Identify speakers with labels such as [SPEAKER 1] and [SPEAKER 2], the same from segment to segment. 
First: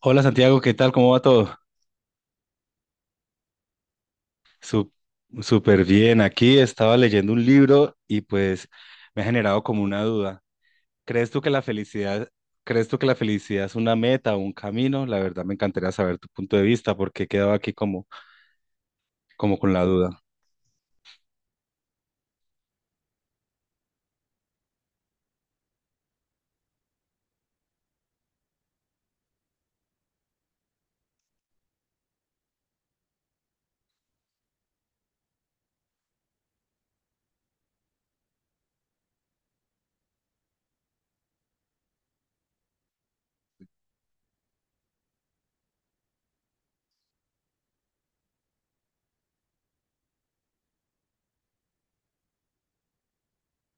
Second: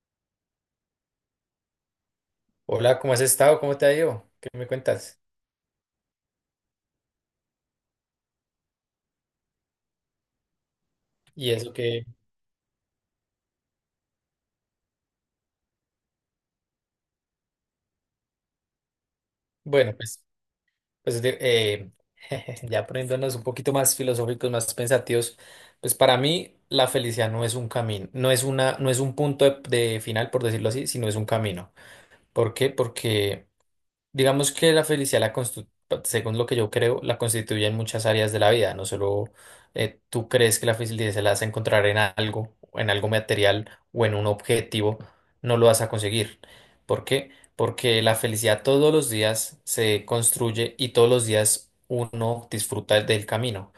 [SPEAKER 1] Hola Santiago, ¿qué tal? ¿Cómo va todo?
[SPEAKER 2] Hola, ¿cómo has estado? ¿Cómo te ha ido? ¿Qué me
[SPEAKER 1] Su-
[SPEAKER 2] cuentas?
[SPEAKER 1] Súper bien. Aquí estaba leyendo un libro y pues me ha generado como una duda. ¿Crees tú que
[SPEAKER 2] Y
[SPEAKER 1] la
[SPEAKER 2] eso que,
[SPEAKER 1] felicidad, crees tú que la felicidad es una meta o un camino? La verdad me encantaría saber tu punto de vista porque he quedado aquí como, como con la
[SPEAKER 2] bueno,
[SPEAKER 1] duda.
[SPEAKER 2] pues, ya poniéndonos un poquito más filosóficos, más pensativos, pues para mí la felicidad no es un camino, no es un punto de final, por decirlo así, sino es un camino. ¿Por qué? Porque digamos que la felicidad, según lo que yo creo, la constituye en muchas áreas de la vida. No solo tú crees que la felicidad se la vas a encontrar en algo, o en algo material o en un objetivo, no lo vas a conseguir. ¿Por qué? Porque la felicidad todos los días se construye y todos los días uno disfruta del camino.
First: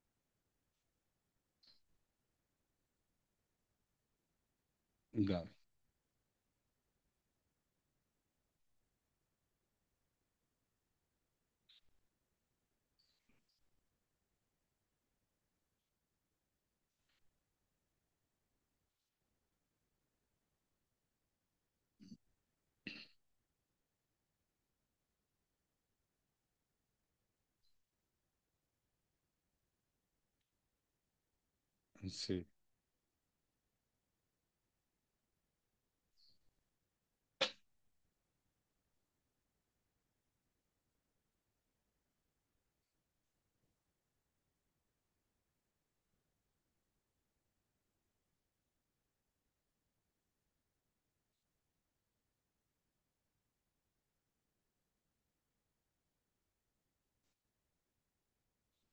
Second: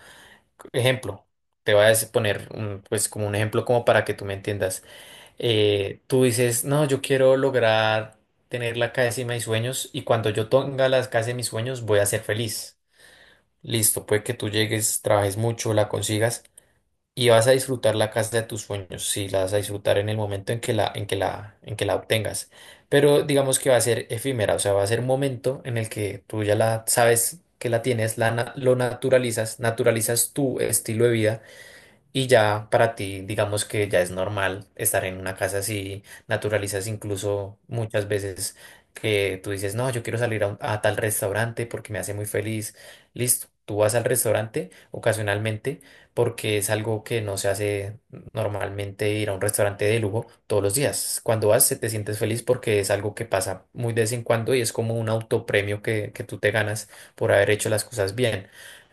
[SPEAKER 2] Ejemplo, te voy a poner un, pues como un ejemplo como para que tú me entiendas.
[SPEAKER 1] Ya,
[SPEAKER 2] Eh, tú dices, no, yo quiero lograr tener la casa de mis sueños y cuando yo tenga la casa de mis sueños voy a ser feliz. Listo, puede que tú llegues, trabajes mucho, la consigas y vas a disfrutar la casa de tus sueños, si la vas a disfrutar en el momento en que la, en que la obtengas. Pero digamos que va a ser efímera, o sea, va a ser un momento en el que tú ya la sabes que la tienes, lo naturalizas, naturalizas tu estilo de vida y
[SPEAKER 1] sí,
[SPEAKER 2] ya para ti, digamos que ya es normal estar en una casa así, naturalizas incluso muchas veces que tú dices, no, yo quiero salir a tal restaurante porque me hace muy feliz. Listo, tú vas al restaurante ocasionalmente porque es algo que no se hace normalmente ir a un restaurante de lujo todos los días. Cuando vas, se te sientes feliz porque es algo que pasa muy de vez en cuando y es como un autopremio que tú te ganas por haber hecho las cosas bien.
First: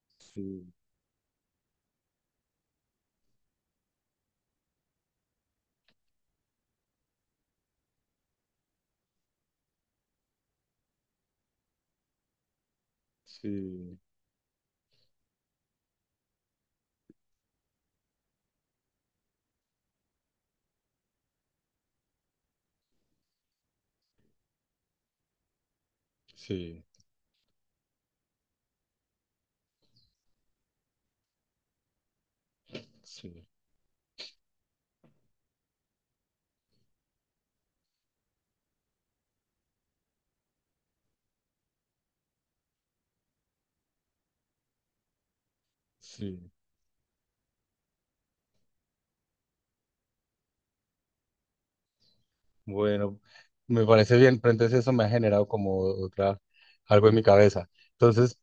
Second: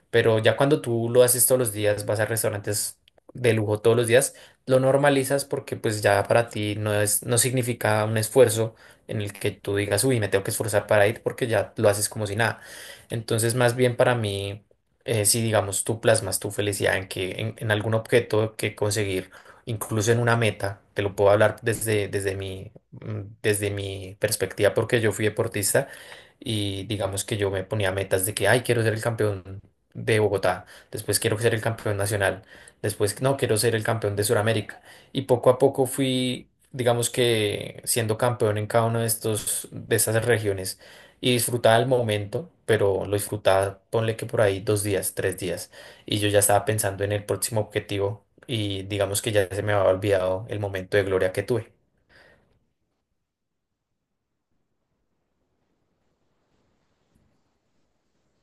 [SPEAKER 2] Pero ya
[SPEAKER 1] sí,
[SPEAKER 2] cuando tú lo haces todos los días, vas a restaurantes de lujo todos los días, lo normalizas porque pues ya para ti no es, no significa un esfuerzo en el que tú digas, uy, me tengo que esforzar para ir porque ya lo haces como si nada. Entonces, más bien
[SPEAKER 1] sí,
[SPEAKER 2] para mí, si digamos tú plasmas tu felicidad en en algún objeto que conseguir, incluso en una meta, te lo puedo hablar desde, desde mi perspectiva porque yo fui deportista
[SPEAKER 1] sí,
[SPEAKER 2] y digamos que yo me ponía metas de que, ay, quiero ser el campeón de Bogotá, después quiero ser el campeón nacional, después no,
[SPEAKER 1] sí,
[SPEAKER 2] quiero ser el campeón de Sudamérica. Y poco a poco fui, digamos que siendo campeón en cada una de de estas regiones y disfrutaba el momento, pero lo disfrutaba, ponle que por ahí dos días, tres días, y yo ya
[SPEAKER 1] sí.
[SPEAKER 2] estaba pensando en el próximo objetivo y digamos que ya se me había olvidado el momento de gloria que tuve.
[SPEAKER 1] Bueno, me parece bien, pero entonces eso me ha generado como otra, algo en mi cabeza. Entonces,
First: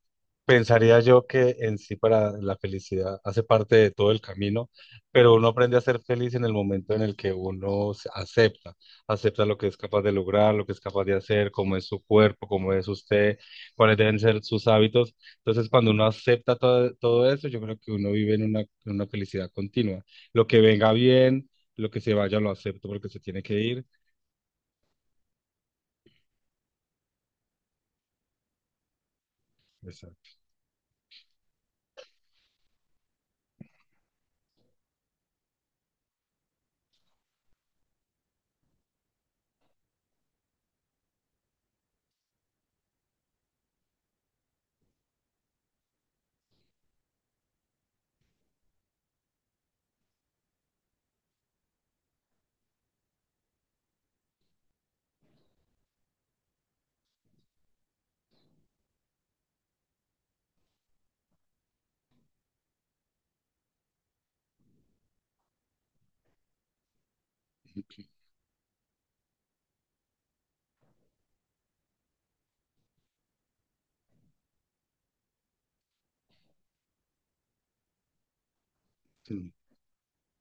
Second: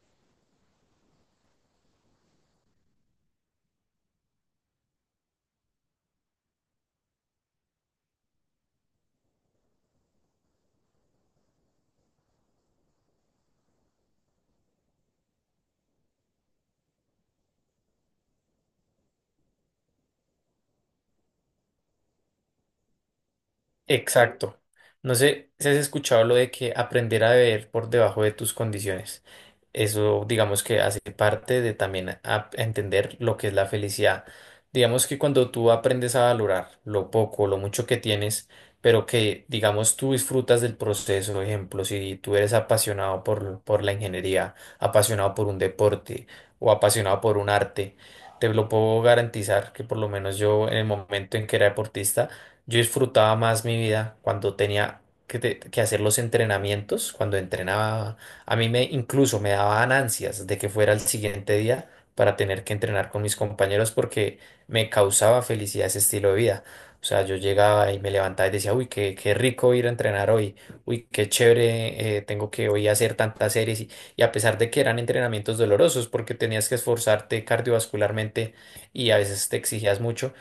[SPEAKER 1] pensaría yo que en sí para la felicidad hace parte de todo el camino, pero uno aprende a ser feliz en el momento en el que uno se acepta, acepta lo que es capaz de lograr, lo que es capaz de hacer, cómo es su cuerpo, cómo es usted, cuáles deben ser sus hábitos. Entonces, cuando uno acepta todo, todo eso, yo creo que uno vive en una felicidad continua. Lo que venga bien, lo que se vaya lo acepto porque se tiene que ir.
[SPEAKER 2] Exacto. No sé si has escuchado lo de que aprender a beber por debajo de tus condiciones. Eso,
[SPEAKER 1] Exacto.
[SPEAKER 2] digamos que hace parte de también a entender lo que es la felicidad. Digamos que cuando tú aprendes a valorar lo poco, lo mucho que tienes, pero que, digamos, tú disfrutas del proceso, por ejemplo, si tú eres apasionado por la ingeniería, apasionado por un deporte o apasionado por un arte, te lo puedo garantizar que por lo menos yo en el momento en que era deportista, yo disfrutaba más mi vida cuando tenía que hacer los entrenamientos, cuando entrenaba. A mí me incluso me daban ansias de que fuera el siguiente día para tener que entrenar con mis compañeros porque me causaba felicidad ese estilo de vida. O sea, yo llegaba y me levantaba y decía, uy, qué rico ir a entrenar hoy, uy, qué chévere, tengo que hoy hacer tantas series. Y a pesar de que eran entrenamientos dolorosos porque tenías que esforzarte cardiovascularmente y a veces
[SPEAKER 1] Sí,
[SPEAKER 2] te exigías mucho,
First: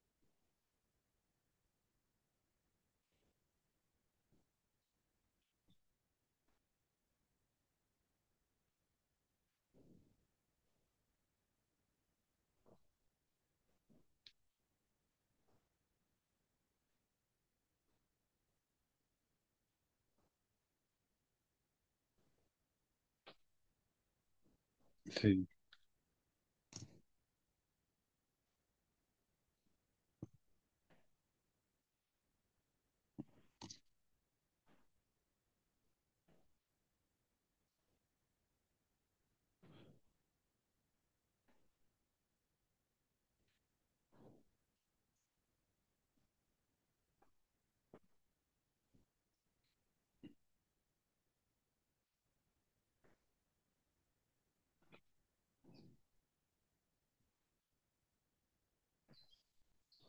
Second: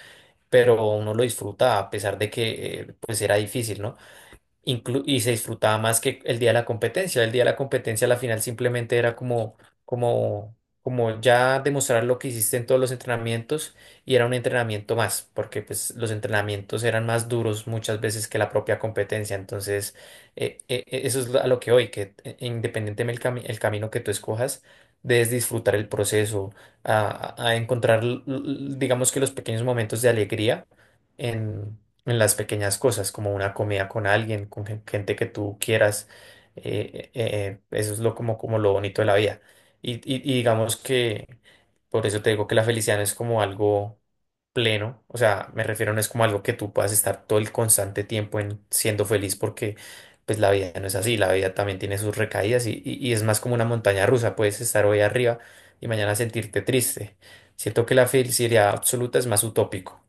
[SPEAKER 2] pero uno lo disfruta a pesar de que pues era difícil, ¿no? Y se disfrutaba más que el día de la competencia. El día de la competencia, la final simplemente era como, como, como ya demostrar lo que hiciste en todos los entrenamientos y era un entrenamiento más, porque pues los entrenamientos eran más duros muchas veces que la propia competencia. Entonces, eso es a lo que hoy, que independientemente del el camino que tú escojas, debes
[SPEAKER 1] sí,
[SPEAKER 2] disfrutar el proceso, a encontrar, digamos que los pequeños momentos de alegría en las pequeñas cosas, como una comida con alguien, con gente que tú quieras. Eso es lo, como, como lo bonito de la vida. Y digamos que por eso te digo que la felicidad no es como algo pleno, o sea, me refiero no es como algo que tú puedas estar todo el constante tiempo en siendo feliz porque pues la vida no es así, la vida también tiene sus recaídas y, y es más como una montaña rusa, puedes estar hoy arriba y mañana sentirte triste. Siento que la felicidad absoluta es más utópico.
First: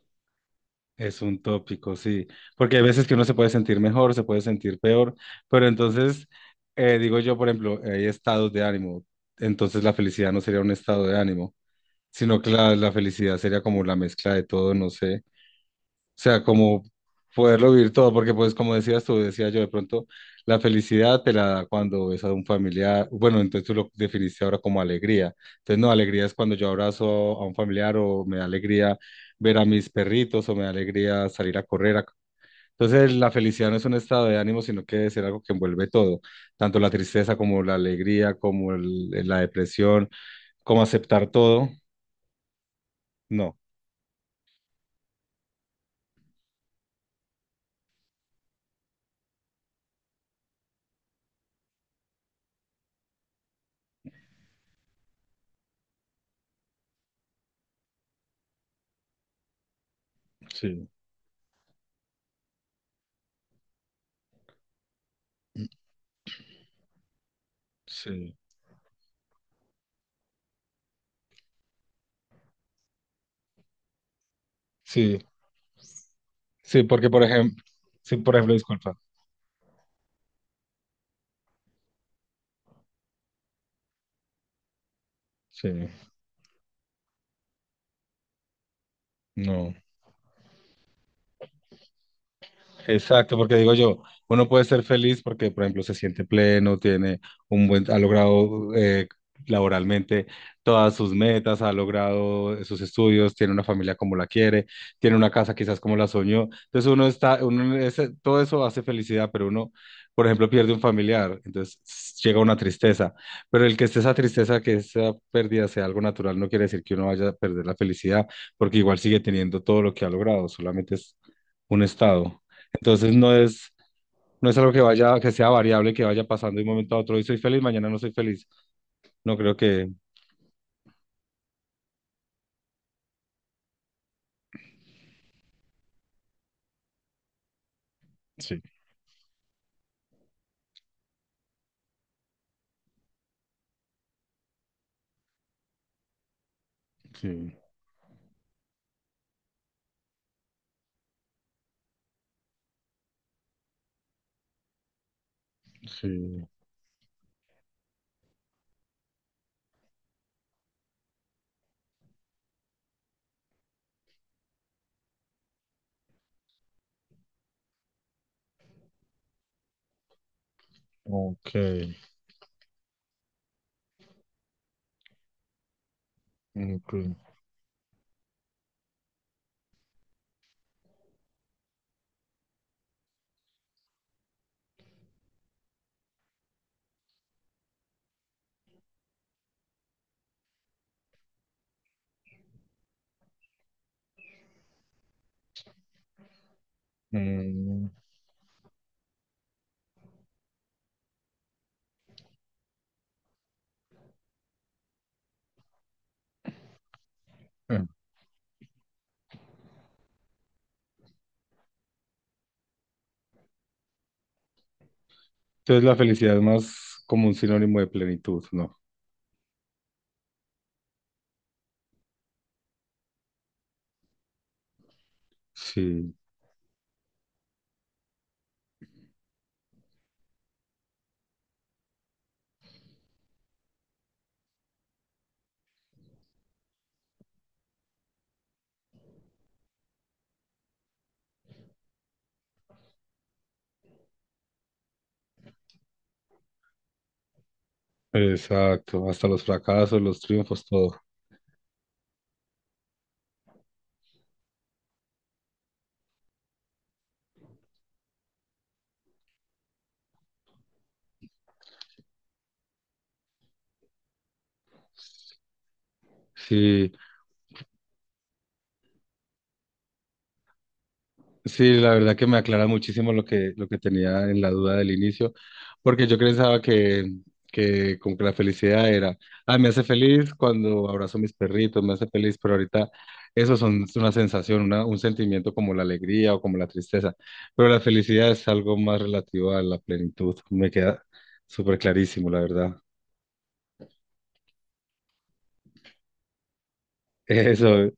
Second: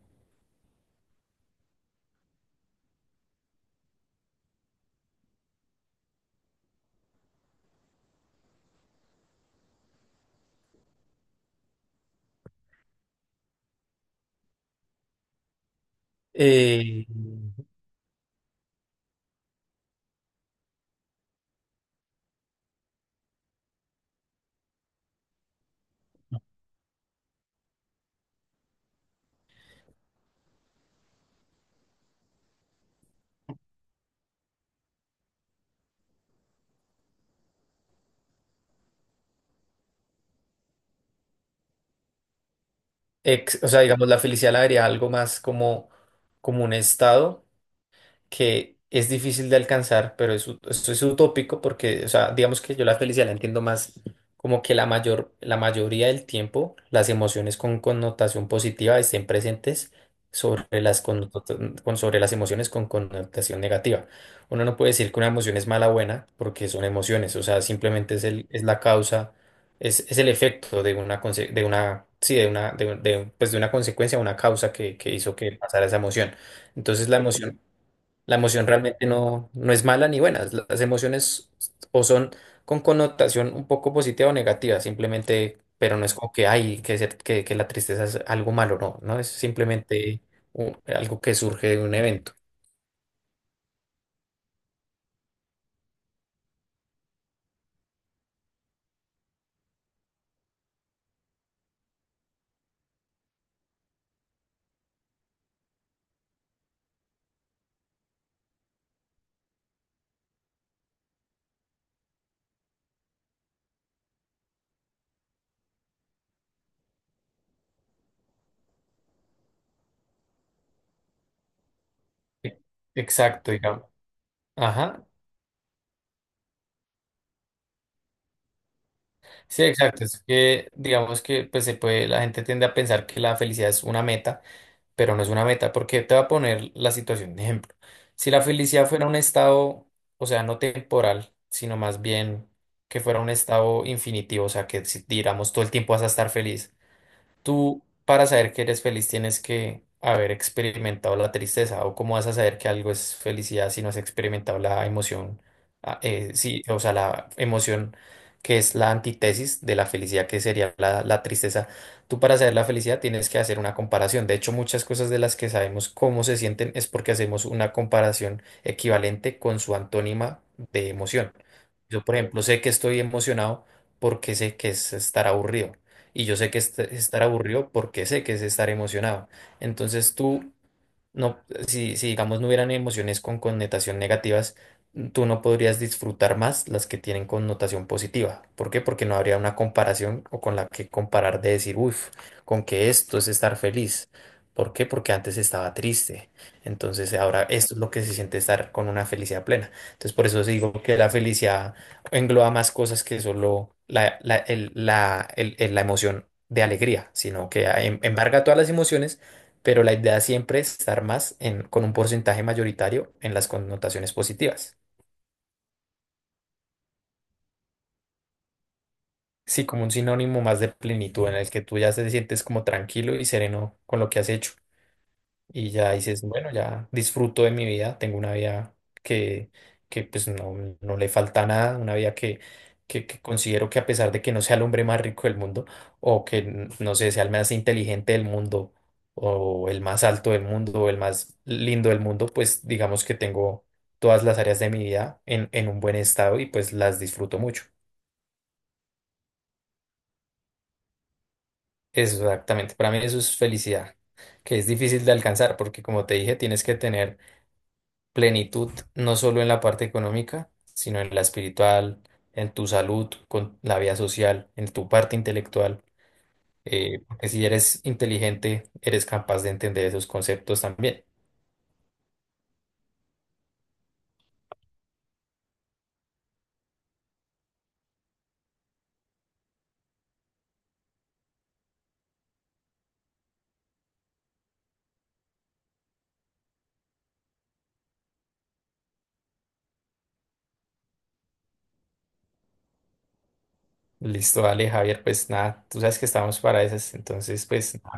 [SPEAKER 1] es un tópico, sí. Porque hay veces que uno se puede sentir mejor, se puede sentir peor, pero entonces, digo yo, por ejemplo, hay estados de ánimo, entonces la felicidad no sería un estado de ánimo, sino que la felicidad sería como la mezcla de todo, no sé. O sea, como
[SPEAKER 2] Eh,
[SPEAKER 1] poderlo vivir todo, porque pues como decías tú, decía yo, de pronto la felicidad te la da cuando ves a un familiar, bueno, entonces tú lo definiste ahora como alegría. Entonces, no, alegría es cuando yo abrazo a un familiar o me da alegría ver a mis perritos o me da alegría salir a correr. Entonces, la felicidad no es un estado de ánimo, sino que es algo que envuelve todo, tanto la tristeza como la alegría, como la depresión, como aceptar todo. No.
[SPEAKER 2] o sea, digamos, la felicidad la vería algo más como, como un estado que es difícil de alcanzar, pero es, esto es utópico porque, o sea, digamos que yo la felicidad la entiendo más como que la mayoría del tiempo las emociones con connotación positiva estén presentes sobre
[SPEAKER 1] Sí,
[SPEAKER 2] sobre las emociones con connotación negativa. Uno no puede decir que una emoción es mala o buena porque son emociones, o sea, simplemente es
[SPEAKER 1] sí,
[SPEAKER 2] el, es la causa, es el efecto de una, conse- de una, sí, de una, de un- pues de una consecuencia, una causa que
[SPEAKER 1] sí.
[SPEAKER 2] hizo que pasara esa emoción.
[SPEAKER 1] Sí,
[SPEAKER 2] Entonces
[SPEAKER 1] porque
[SPEAKER 2] la
[SPEAKER 1] por
[SPEAKER 2] emoción
[SPEAKER 1] ejemplo, sí, por
[SPEAKER 2] la
[SPEAKER 1] ejemplo,
[SPEAKER 2] emoción
[SPEAKER 1] disculpa.
[SPEAKER 2] realmente no, no es mala ni buena. Las emociones o son con connotación un poco positiva o negativa, simplemente,
[SPEAKER 1] Sí,
[SPEAKER 2] pero no es como que hay que ser que la tristeza es algo malo, no, no es
[SPEAKER 1] no.
[SPEAKER 2] simplemente algo que surge de un evento.
[SPEAKER 1] Exacto, porque digo yo, uno puede ser feliz porque, por ejemplo, se siente pleno, tiene un buen, ha logrado laboralmente todas sus metas, ha logrado sus estudios, tiene una familia como la quiere, tiene una casa quizás como la soñó. Entonces uno está, uno, todo eso hace felicidad, pero uno, por ejemplo, pierde un familiar, entonces llega una tristeza. Pero el que esté esa tristeza, que esa pérdida sea algo natural, no quiere decir que uno vaya a perder la felicidad, porque igual sigue teniendo todo lo que ha logrado, solamente es un estado.
[SPEAKER 2] E-
[SPEAKER 1] Entonces no
[SPEAKER 2] Exacto,
[SPEAKER 1] es,
[SPEAKER 2] digamos.
[SPEAKER 1] no es algo que
[SPEAKER 2] Ajá.
[SPEAKER 1] vaya, que sea variable, que vaya pasando de un momento a otro. Hoy soy feliz, mañana no soy feliz. No creo
[SPEAKER 2] Sí,
[SPEAKER 1] que.
[SPEAKER 2] exacto. Es que digamos que pues se puede, la gente tiende a pensar que la felicidad es una meta, pero no es una meta, porque te voy a poner la situación de ejemplo. Si la
[SPEAKER 1] Sí,
[SPEAKER 2] felicidad fuera un estado, o sea, no temporal, sino más bien que fuera un estado infinitivo, o sea, que si, digamos todo el tiempo vas a estar feliz,
[SPEAKER 1] sí,
[SPEAKER 2] tú, para saber que eres feliz, tienes que haber experimentado la tristeza. ¿O cómo vas a saber que algo es felicidad si no has experimentado la emoción?
[SPEAKER 1] sí.
[SPEAKER 2] Sí, o sea, la emoción que es la antítesis de la felicidad, que sería la tristeza. Tú, para saber la felicidad, tienes que hacer una comparación. De hecho, muchas cosas de las que sabemos cómo se sienten es porque hacemos una comparación equivalente con su antónima de emoción.
[SPEAKER 1] Ok,
[SPEAKER 2] Yo, por ejemplo, sé que estoy emocionado porque sé que es estar aburrido y yo sé que es
[SPEAKER 1] ok.
[SPEAKER 2] estar aburrido porque sé que es estar emocionado. Entonces tú no, si digamos no hubieran emociones con connotación negativas, tú no podrías disfrutar más las que tienen connotación positiva. ¿Por qué? Porque no habría una comparación o con la que comparar de decir, uff, con que esto es estar feliz. ¿Por qué? Porque antes estaba triste. Entonces ahora esto es
[SPEAKER 1] Mm,
[SPEAKER 2] lo que se siente estar con una felicidad plena. Entonces por eso digo que la felicidad engloba más cosas que solo la emoción de alegría, sino que
[SPEAKER 1] eh,
[SPEAKER 2] embarga todas las emociones, pero la idea siempre es estar más con un porcentaje mayoritario en las connotaciones positivas.
[SPEAKER 1] entonces la felicidad es más como un sinónimo de plenitud, ¿no?
[SPEAKER 2] Sí, como un sinónimo más de plenitud en el que tú ya te sientes como tranquilo y sereno con lo que has hecho. Y ya
[SPEAKER 1] Sí,
[SPEAKER 2] dices, bueno, ya disfruto de mi vida, tengo una vida que, que pues no, no le falta nada, una vida que considero que a pesar de que no sea el hombre más rico del mundo, o que no sé, sea el más inteligente del mundo, o el más alto del mundo, o el más lindo del mundo, pues digamos que tengo todas las áreas de mi vida en un buen estado y pues las disfruto mucho.
[SPEAKER 1] exacto. Hasta los fracasos, los triunfos, todo.
[SPEAKER 2] Exactamente, para mí eso es felicidad, que es difícil de alcanzar porque como te dije, tienes que tener plenitud, no solo en la parte económica, sino en la espiritual, en tu salud, con la vida social, en tu parte intelectual.
[SPEAKER 1] Sí,
[SPEAKER 2] Porque si eres inteligente, eres capaz de entender esos conceptos también.
[SPEAKER 1] sí, la verdad que me aclara muchísimo lo que tenía en la duda del inicio, porque yo pensaba que como que la felicidad era, ah, me hace feliz cuando abrazo a mis perritos, me hace feliz, pero ahorita eso son, es una sensación, un sentimiento como la alegría o como la tristeza, pero la felicidad es algo más relativo a la plenitud, me queda súper clarísimo, la verdad.
[SPEAKER 2] Listo, dale, Javier, pues nada, tú sabes que estamos para esas, entonces pues
[SPEAKER 1] Eso,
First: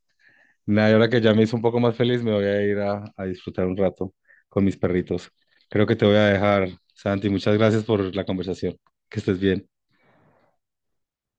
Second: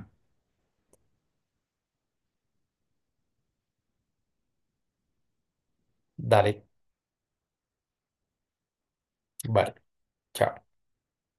[SPEAKER 1] nada, y ahora que ya me hizo un poco más feliz, me voy a ir a disfrutar un rato con mis perritos. Creo que te voy a
[SPEAKER 2] dale,
[SPEAKER 1] dejar, Santi. Muchas gracias por la conversación. Que estés bien.
[SPEAKER 2] vale, chao.